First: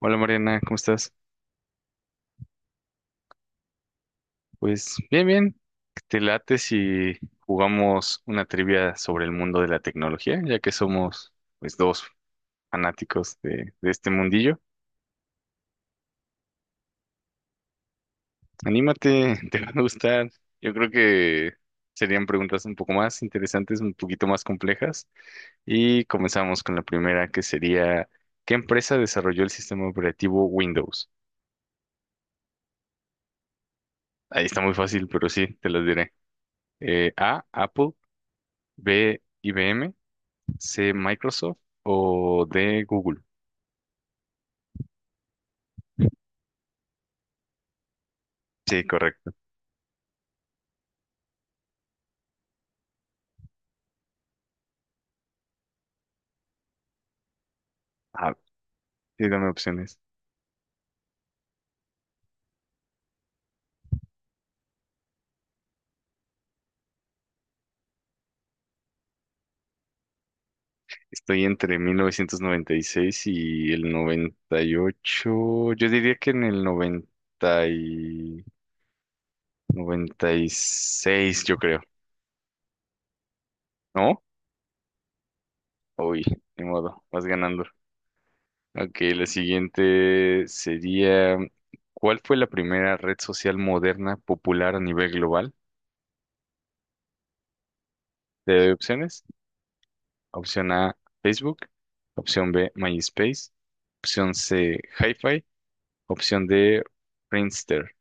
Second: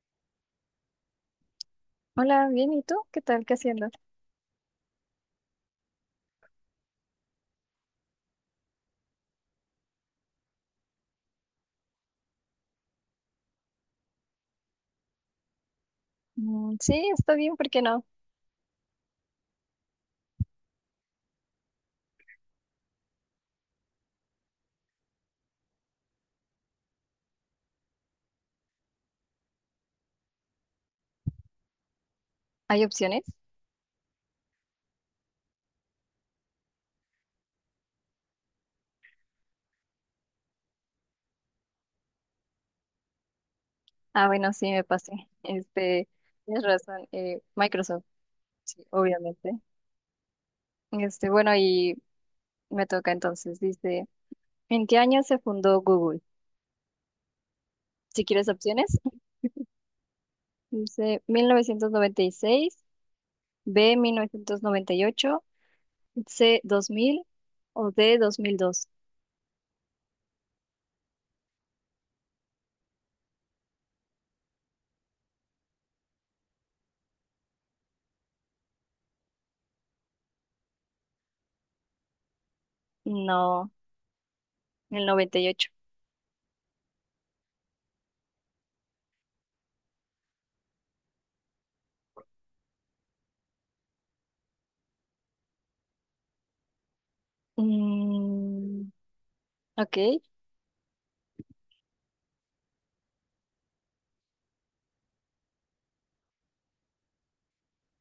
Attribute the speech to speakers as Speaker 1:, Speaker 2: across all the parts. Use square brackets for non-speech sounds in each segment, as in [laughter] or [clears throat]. Speaker 1: Hola Mariana, ¿cómo estás?
Speaker 2: Hola, bien, ¿y tú? ¿Qué tal? ¿Qué haciendo?
Speaker 1: Pues bien, bien. ¿Te late si jugamos una trivia sobre el mundo de la tecnología, ya que somos pues dos fanáticos de este mundillo?
Speaker 2: Sí, está bien, ¿por qué no?
Speaker 1: Anímate, [laughs] te va a gustar. Yo creo que serían preguntas un poco más interesantes, un poquito más complejas. Y comenzamos con la primera, que sería, ¿qué empresa desarrolló el sistema operativo Windows?
Speaker 2: ¿Hay opciones?
Speaker 1: Ahí está muy fácil, pero sí, te las diré. A, Apple, B, IBM. ¿C Microsoft o de Google?
Speaker 2: Ah, bueno, sí, me pasé. Este, tienes razón, Microsoft,
Speaker 1: Sí,
Speaker 2: sí,
Speaker 1: correcto.
Speaker 2: obviamente. Este, bueno, y me toca entonces, dice, ¿en qué año se fundó Google? Si
Speaker 1: Ah,
Speaker 2: quieres opciones, [laughs]
Speaker 1: sí, dame opciones.
Speaker 2: dice 1996. B, 1998. C, 2000. O D, 2002.
Speaker 1: Estoy entre 1996 y el 98. Yo diría que en el noventa y seis, yo creo.
Speaker 2: No,
Speaker 1: ¿No?
Speaker 2: el 98.
Speaker 1: Uy, ni modo, vas ganando. Ok, la siguiente sería, ¿cuál fue la primera red social moderna popular a nivel global? ¿Te doy
Speaker 2: Mm,
Speaker 1: opciones?
Speaker 2: ok.
Speaker 1: Opción A, Facebook. Opción B, MySpace. Opción C, Hi-Fi. Opción D, Friendster.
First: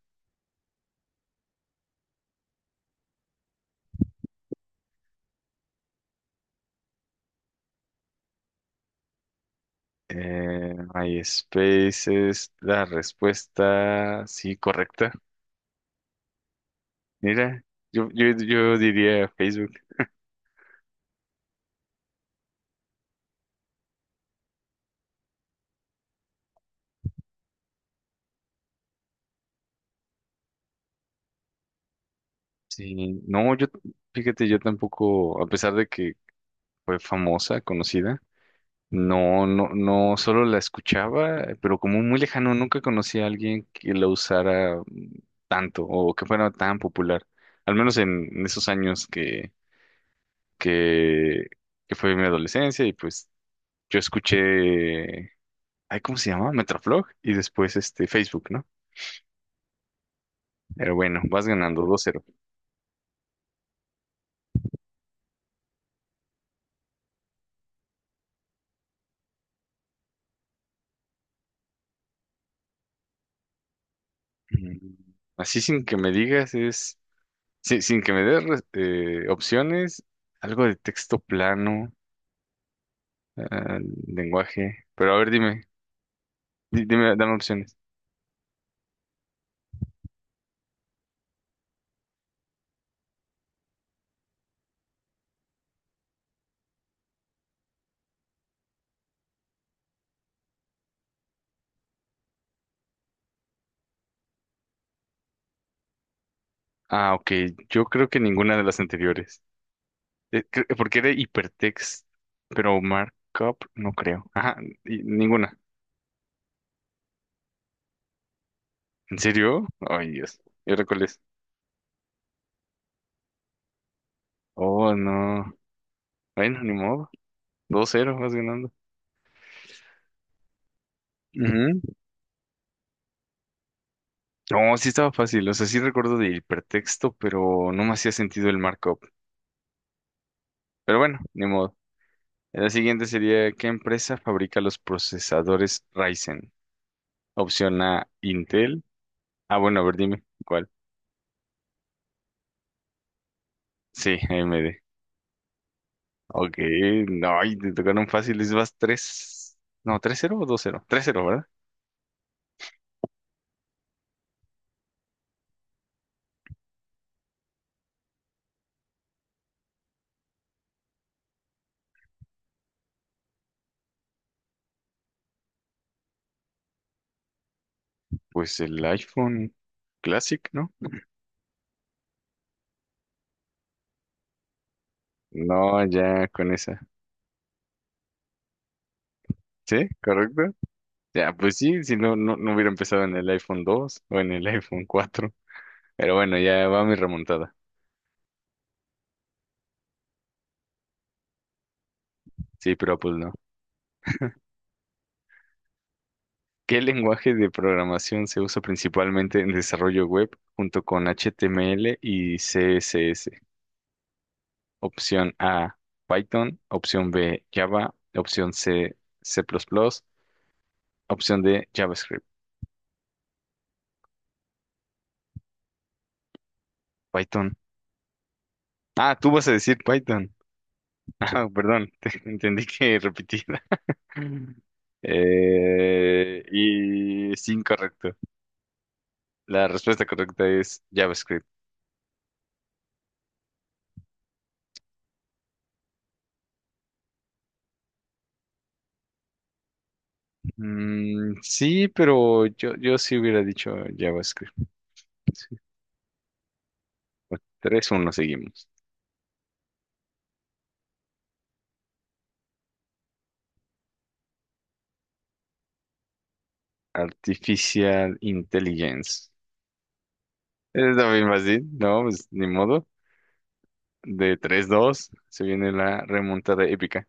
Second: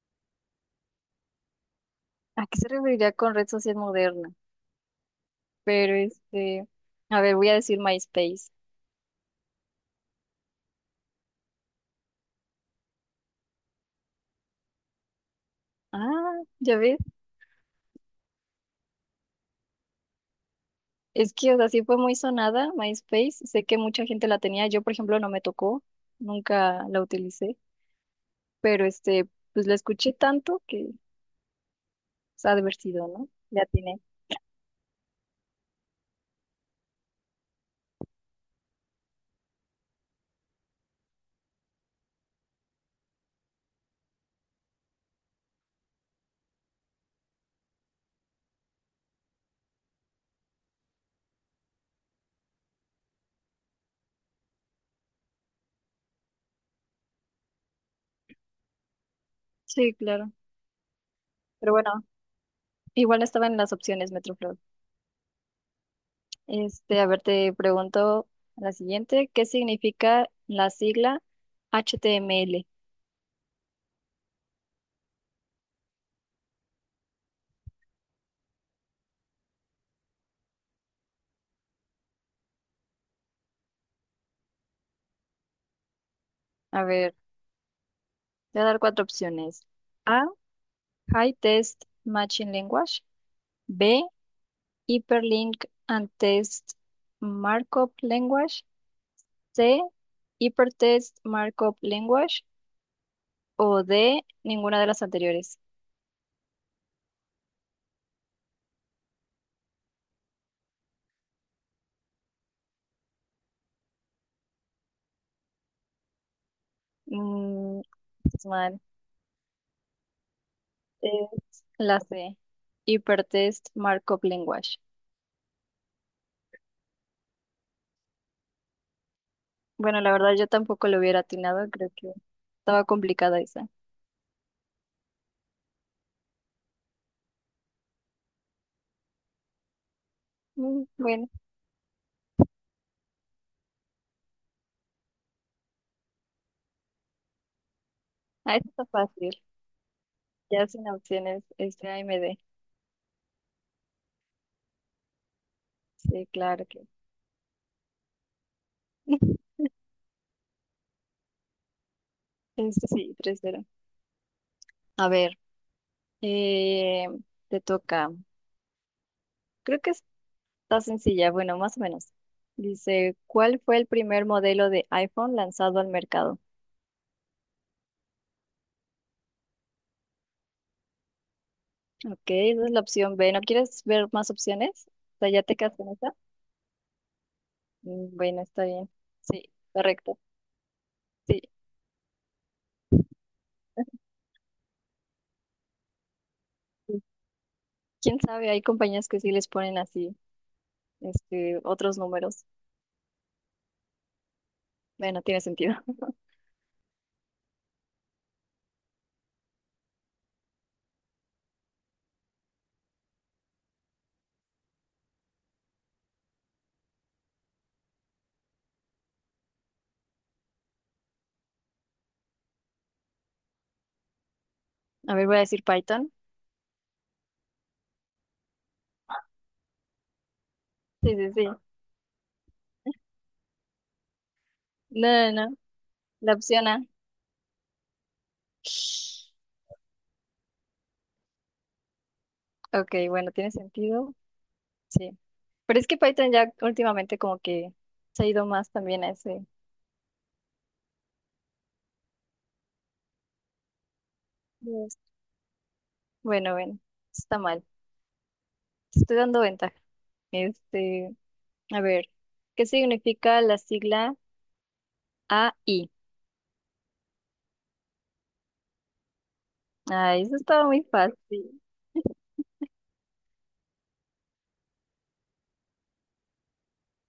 Speaker 2: ¿A qué se referiría con red social moderna? Pero este, a ver, voy a decir MySpace.
Speaker 1: MySpace es la respuesta, sí, correcta.
Speaker 2: Ah, ya ves.
Speaker 1: Mira, yo diría Facebook.
Speaker 2: Es que, o sea, sí fue muy sonada MySpace. Sé que mucha gente la tenía. Yo, por ejemplo, no me tocó. Nunca la utilicé. Pero este, pues la escuché tanto que se ha
Speaker 1: Sí,
Speaker 2: divertido, ¿no?
Speaker 1: no,
Speaker 2: La tiene.
Speaker 1: fíjate, yo tampoco, a pesar de que fue famosa, conocida. No, no, no, solo la escuchaba, pero como muy lejano, nunca conocí a alguien que la usara tanto o que fuera tan popular, al menos en esos años que, que fue mi adolescencia y pues yo escuché, ay, ¿cómo se llama? Metroflog y después este Facebook, ¿no?
Speaker 2: Sí, claro.
Speaker 1: Pero bueno, vas
Speaker 2: Pero
Speaker 1: ganando
Speaker 2: bueno,
Speaker 1: 2-0.
Speaker 2: igual estaba en las opciones Metroflog. Este, a ver, te pregunto la siguiente. ¿Qué significa la sigla HTML?
Speaker 1: Mm, Así sin que me digas es, sin que me des opciones, algo de texto plano, ah, lenguaje, pero a ver, dime.
Speaker 2: A
Speaker 1: Dime,
Speaker 2: ver,
Speaker 1: dame opciones.
Speaker 2: te voy a dar cuatro opciones. A, High Test Matching Language. B. Hyperlink and Test Markup Language. C. Hypertext Markup Language. O D. Ninguna de las anteriores.
Speaker 1: Ah, ok. Yo creo que ninguna de las anteriores. Porque era hipertext, pero markup no creo. Ah, y ninguna.
Speaker 2: Mm, es mal.
Speaker 1: ¿En serio? Ay, Dios. ¿Y ahora cuál es?
Speaker 2: Es la C. Hypertext Markup Language.
Speaker 1: Oh, no. Bueno, ni modo. Dos cero vas ganando.
Speaker 2: Bueno, la verdad yo tampoco lo hubiera atinado.
Speaker 1: Ujú.
Speaker 2: Creo que estaba complicada esa.
Speaker 1: No, sí estaba fácil. O sea, sí recuerdo de hipertexto, pero no me hacía sentido el markup.
Speaker 2: Mm,
Speaker 1: Pero bueno,
Speaker 2: bueno,
Speaker 1: ni modo. La siguiente sería, ¿qué empresa fabrica los procesadores Ryzen? Opción A,
Speaker 2: ah, esta
Speaker 1: Intel.
Speaker 2: está fácil.
Speaker 1: Ah, bueno, a ver, dime.
Speaker 2: Ya sin opciones. Este AMD.
Speaker 1: Sí, A M D.
Speaker 2: Sí,
Speaker 1: Ok,
Speaker 2: claro que.
Speaker 1: no, y te tocaron fáciles, vas
Speaker 2: [laughs]
Speaker 1: 3, no, 3-0 o 2-0, 3-0, ¿verdad?
Speaker 2: Este sí, 3-0. A ver. Eh, te toca. Creo que está sencilla, bueno, más o menos. Dice, ¿cuál fue el primer modelo de iPhone lanzado al mercado?
Speaker 1: Pues el iPhone Classic, ¿no?
Speaker 2: Ok, esa es la opción B. ¿No quieres ver más opciones? O sea, ¿ya te quedas
Speaker 1: No,
Speaker 2: con esa?
Speaker 1: ya con esa,
Speaker 2: Bueno, está bien. Sí,
Speaker 1: ¿sí?
Speaker 2: correcto.
Speaker 1: ¿Correcto? Ya,
Speaker 2: Sí.
Speaker 1: pues sí, si no, no hubiera empezado en el iPhone 2
Speaker 2: [laughs]
Speaker 1: o en el iPhone 4, pero bueno, ya va mi
Speaker 2: Sí.
Speaker 1: remontada,
Speaker 2: ¿Quién sabe? Hay compañías que sí les ponen así, este, otros números.
Speaker 1: sí, pero pues no.
Speaker 2: Bueno, tiene sentido. [laughs]
Speaker 1: ¿Qué lenguaje de programación se usa principalmente en desarrollo web junto con HTML y CSS? Opción A, Python. Opción B, Java. Opción C, C++. Opción D, JavaScript.
Speaker 2: A ver, voy a decir Python.
Speaker 1: Python. Ah, tú vas a decir Python.
Speaker 2: Sí, sí,
Speaker 1: [laughs]
Speaker 2: sí.
Speaker 1: Ah, perdón, [laughs] entendí que repetida. [laughs]
Speaker 2: No, no, no. La opción A.
Speaker 1: Y es incorrecto. La respuesta correcta es JavaScript.
Speaker 2: Ok, bueno, tiene sentido. Sí. Pero es que Python ya últimamente como que se ha ido más también a ese.
Speaker 1: Mm, sí, pero yo sí hubiera dicho JavaScript.
Speaker 2: Yes.
Speaker 1: Sí,
Speaker 2: Bueno, bueno, está
Speaker 1: bueno,
Speaker 2: mal.
Speaker 1: 3-1 seguimos.
Speaker 2: Te estoy dando ventaja. Este, a ver, ¿qué significa la sigla AI?
Speaker 1: Artificial Intelligence.
Speaker 2: Ay, eso estaba muy
Speaker 1: Es lo mismo así,
Speaker 2: fácil.
Speaker 1: no, pues ni modo. De 3-2 se viene la remontada épica.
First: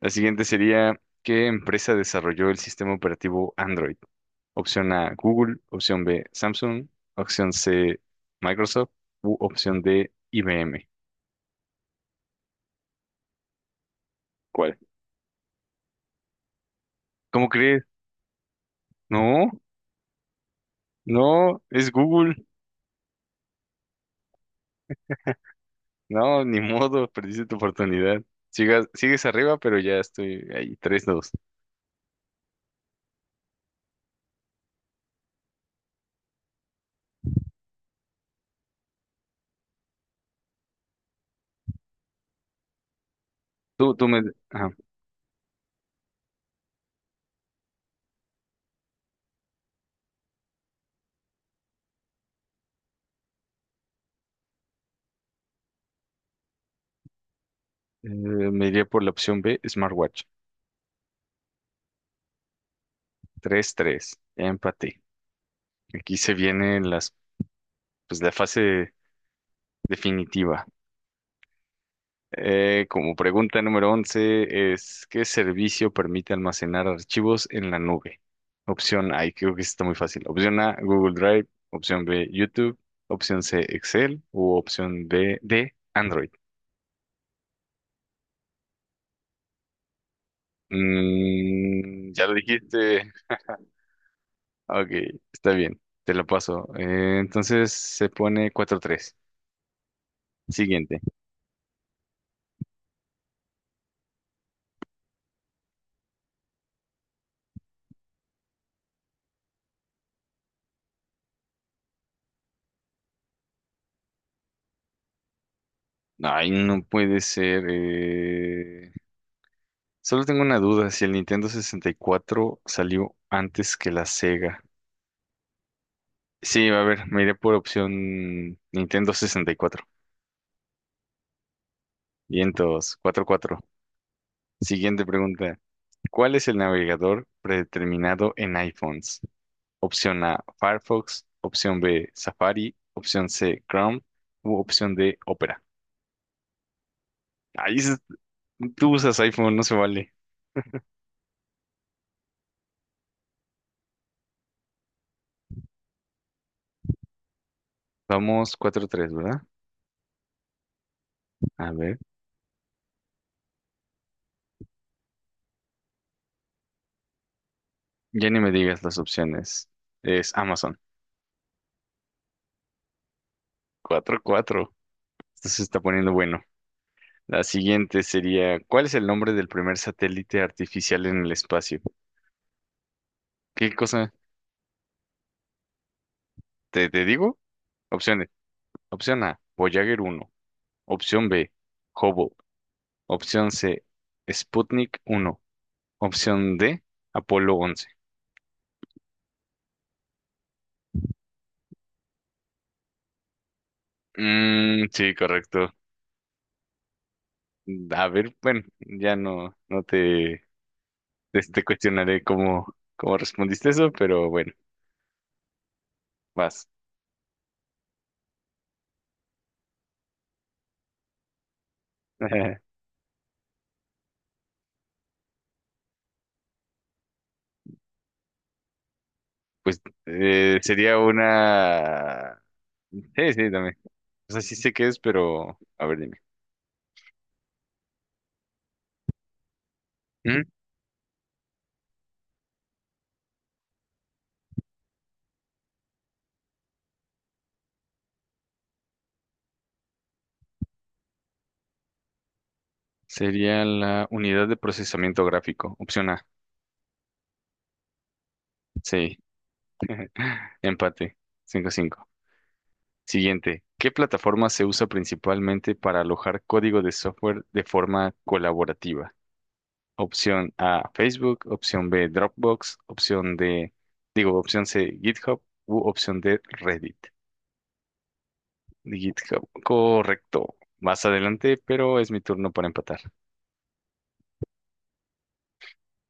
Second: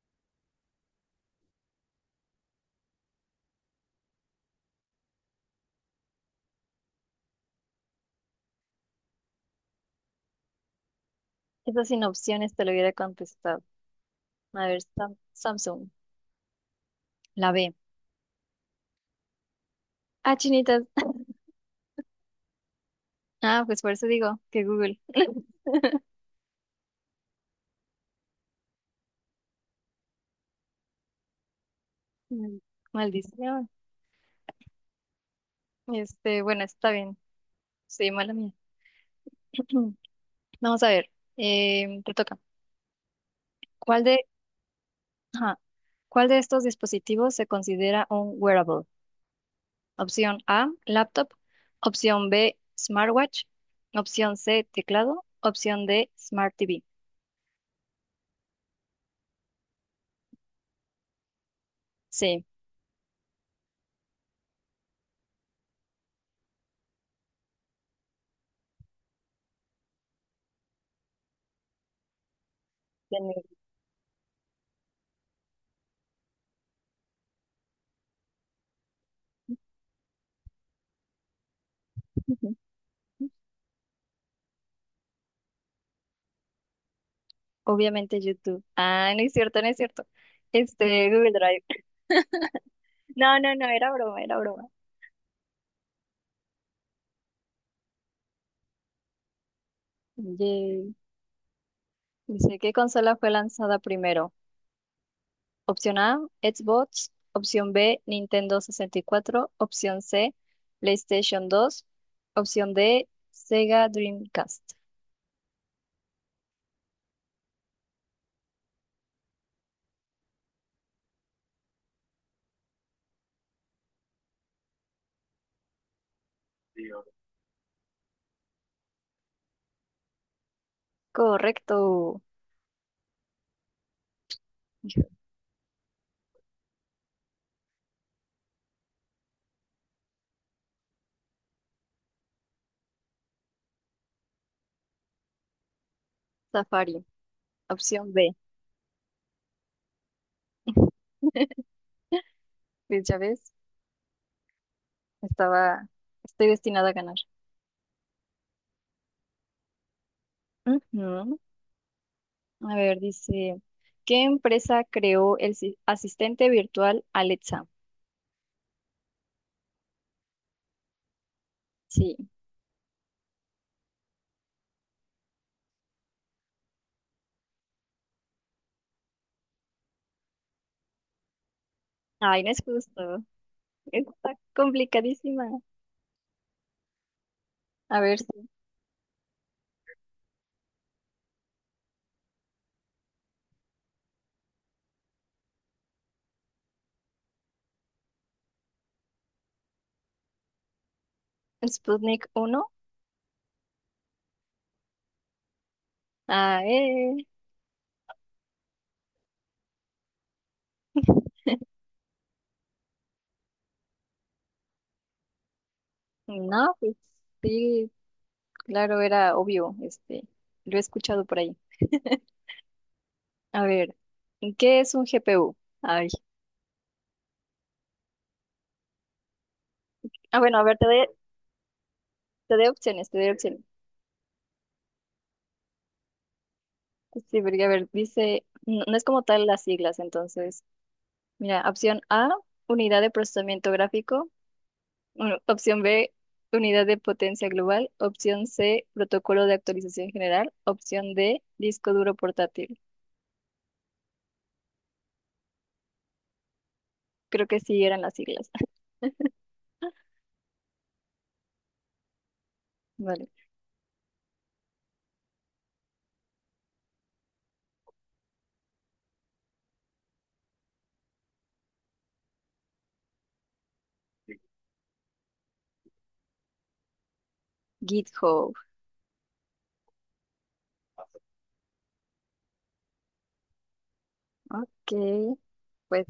Speaker 1: La siguiente sería, ¿qué empresa desarrolló el sistema operativo Android? Opción A, Google, opción B, Samsung, opción C, Microsoft u opción D, IBM.
Speaker 2: Esa sin opciones te lo hubiera contestado. A
Speaker 1: ¿Cuál?
Speaker 2: ver, Samsung,
Speaker 1: ¿Cómo
Speaker 2: la B.
Speaker 1: crees? No,
Speaker 2: Ah, chinitas. [laughs]
Speaker 1: no, es Google.
Speaker 2: Ah, pues por eso digo que Google. [laughs]
Speaker 1: No, ni modo, [laughs] perdiste tu oportunidad. Sigues arriba, pero ya estoy ahí, 3-2.
Speaker 2: Mm, Maldición. Este, bueno, está bien. Sí, mala mía. [clears throat] Vamos a ver. Te toca.
Speaker 1: Tú,
Speaker 2: ¿Cuál
Speaker 1: tú
Speaker 2: de
Speaker 1: me, ajá,
Speaker 2: Ajá. ¿Cuál de estos dispositivos se considera un wearable? Opción A, laptop. Opción B, smartwatch. Opción C, teclado. Opción D, smart TV.
Speaker 1: me iría por la opción B, Smartwatch.
Speaker 2: Sí,
Speaker 1: 3-3 ya empaté. Aquí se viene pues, la fase definitiva. Como
Speaker 2: tiene-
Speaker 1: pregunta número 11 es, ¿qué servicio permite almacenar archivos en la nube? Opción A, y creo que está muy fácil. Opción A, Google Drive. Opción B, YouTube.
Speaker 2: [laughs]
Speaker 1: Opción C, Excel. U opción D, Android.
Speaker 2: obviamente YouTube. Ah, no es cierto, no es cierto. Este, Google Drive. [laughs]
Speaker 1: Ya lo dijiste.
Speaker 2: No, no, no, era broma, era broma.
Speaker 1: Ok, está bien. Te lo paso. Entonces se pone 4-3.
Speaker 2: Yay.
Speaker 1: Siguiente.
Speaker 2: Dice, ¿qué consola fue lanzada primero? Opción A, Xbox. Opción B, Nintendo 64. Opción C, PlayStation 2. Opción D, Sega Dreamcast.
Speaker 1: Ay, no puede ser. Solo tengo una duda, si el Nintendo 64 salió antes que la Sega. Sí, a ver, me iré por opción Nintendo 64.
Speaker 2: Correcto.
Speaker 1: Vientos, 4-4. Siguiente pregunta. ¿Cuál es el navegador predeterminado en iPhones? Opción A, Firefox. Opción B, Safari. Opción C, Chrome. U opción D, Opera.
Speaker 2: Safari.
Speaker 1: Ahí es-
Speaker 2: Opción B.
Speaker 1: tú usas iPhone, no se vale.
Speaker 2: [laughs] Pues ya ves, estaba, estoy destinada a ganar.
Speaker 1: Vamos 4-3, ¿verdad?
Speaker 2: Ujú.
Speaker 1: A ver.
Speaker 2: A ver, dice, ¿qué empresa creó el asistente virtual Alexa?
Speaker 1: Ya ni me digas las opciones. Es Amazon.
Speaker 2: Sí.
Speaker 1: 4-4. Esto se está poniendo bueno. La siguiente sería, ¿cuál es el nombre del primer satélite artificial en el espacio?
Speaker 2: Ay, no es justo.
Speaker 1: ¿Qué cosa?
Speaker 2: Está complicadísima.
Speaker 1: ¿Te digo?
Speaker 2: A ver,
Speaker 1: Opciones.
Speaker 2: sí.
Speaker 1: Opción A, Voyager 1. Opción B, Hubble. Opción C, Sputnik 1. Opción D, Apolo 11.
Speaker 2: ¿Sputnik 1?
Speaker 1: Mm, sí, correcto.
Speaker 2: Ah, eh.
Speaker 1: A ver, bueno, ya no te cuestionaré cómo respondiste eso, pero bueno, vas.
Speaker 2: No, pues sí, claro, era obvio, este, lo he escuchado por ahí.
Speaker 1: [laughs]
Speaker 2: A ver, ¿qué es un GPU? Ay,
Speaker 1: Pues
Speaker 2: ah, bueno, a ver,
Speaker 1: sería una...
Speaker 2: te doy opciones, te doy
Speaker 1: Sí, sí,
Speaker 2: opciones.
Speaker 1: dame. O sea, sí sé qué es, pero a ver, dime.
Speaker 2: Sí, porque a ver, dice, no, no es como tal las siglas,
Speaker 1: ¿Mm?
Speaker 2: entonces, mira, opción A, unidad de procesamiento gráfico, u- opción B, unidad de potencia global, opción C, protocolo de actualización general, opción D, disco duro portátil.
Speaker 1: Sería la unidad de procesamiento gráfico. Opción A.
Speaker 2: Creo que sí eran las siglas.
Speaker 1: Sí. Empate. 5-5.
Speaker 2: [laughs] Vale.
Speaker 1: Siguiente. ¿Qué plataforma se usa principalmente para alojar código de software de forma colaborativa? Opción A, Facebook. Opción B, Dropbox. Opción opción C, GitHub. U opción D, Reddit.
Speaker 2: GitHub.
Speaker 1: GitHub. Correcto. Más adelante, pero es mi turno para empatar.
Speaker 2: Ok, pues.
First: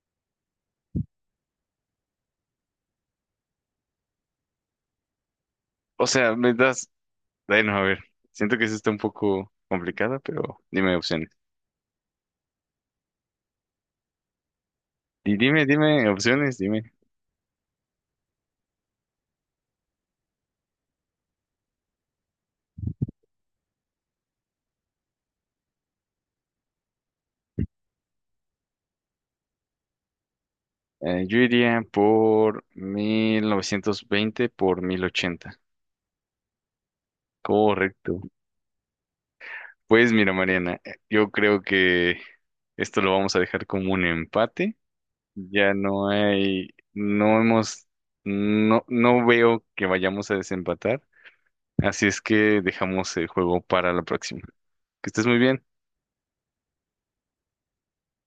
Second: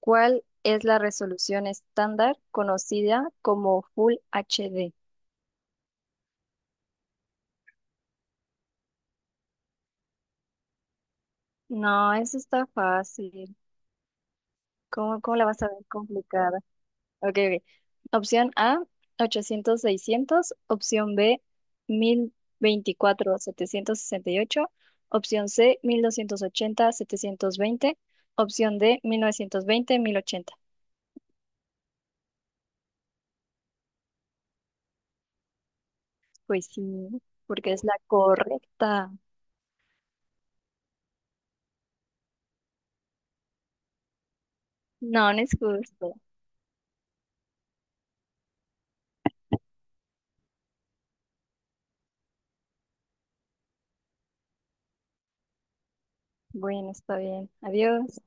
Speaker 2: ¿Cuál es la resolución estándar conocida como Full HD?
Speaker 1: O sea, me das bueno, a ver, siento que eso está un poco complicada, pero dime opciones.
Speaker 2: No, eso está fácil. ¿Cómo,
Speaker 1: Y
Speaker 2: cómo la vas a ver
Speaker 1: dime opciones,
Speaker 2: complicada?
Speaker 1: dime.
Speaker 2: Ok, ok. Opción A, 800-600. Opción B, 1024-768. Opción C, 1280-720. Opción D, 1920-1080.
Speaker 1: Yo iría por 1920x1080.
Speaker 2: Pues sí, porque es la
Speaker 1: Correcto.
Speaker 2: correcta.
Speaker 1: Pues mira, Mariana, yo creo que esto lo vamos a dejar como un empate.
Speaker 2: No, no es
Speaker 1: Ya no
Speaker 2: justo.
Speaker 1: hay, no hemos, no, no veo que vayamos a desempatar. Así es que dejamos el juego para la próxima. Que estés muy bien.
Speaker 2: Bueno, está bien. Adiós.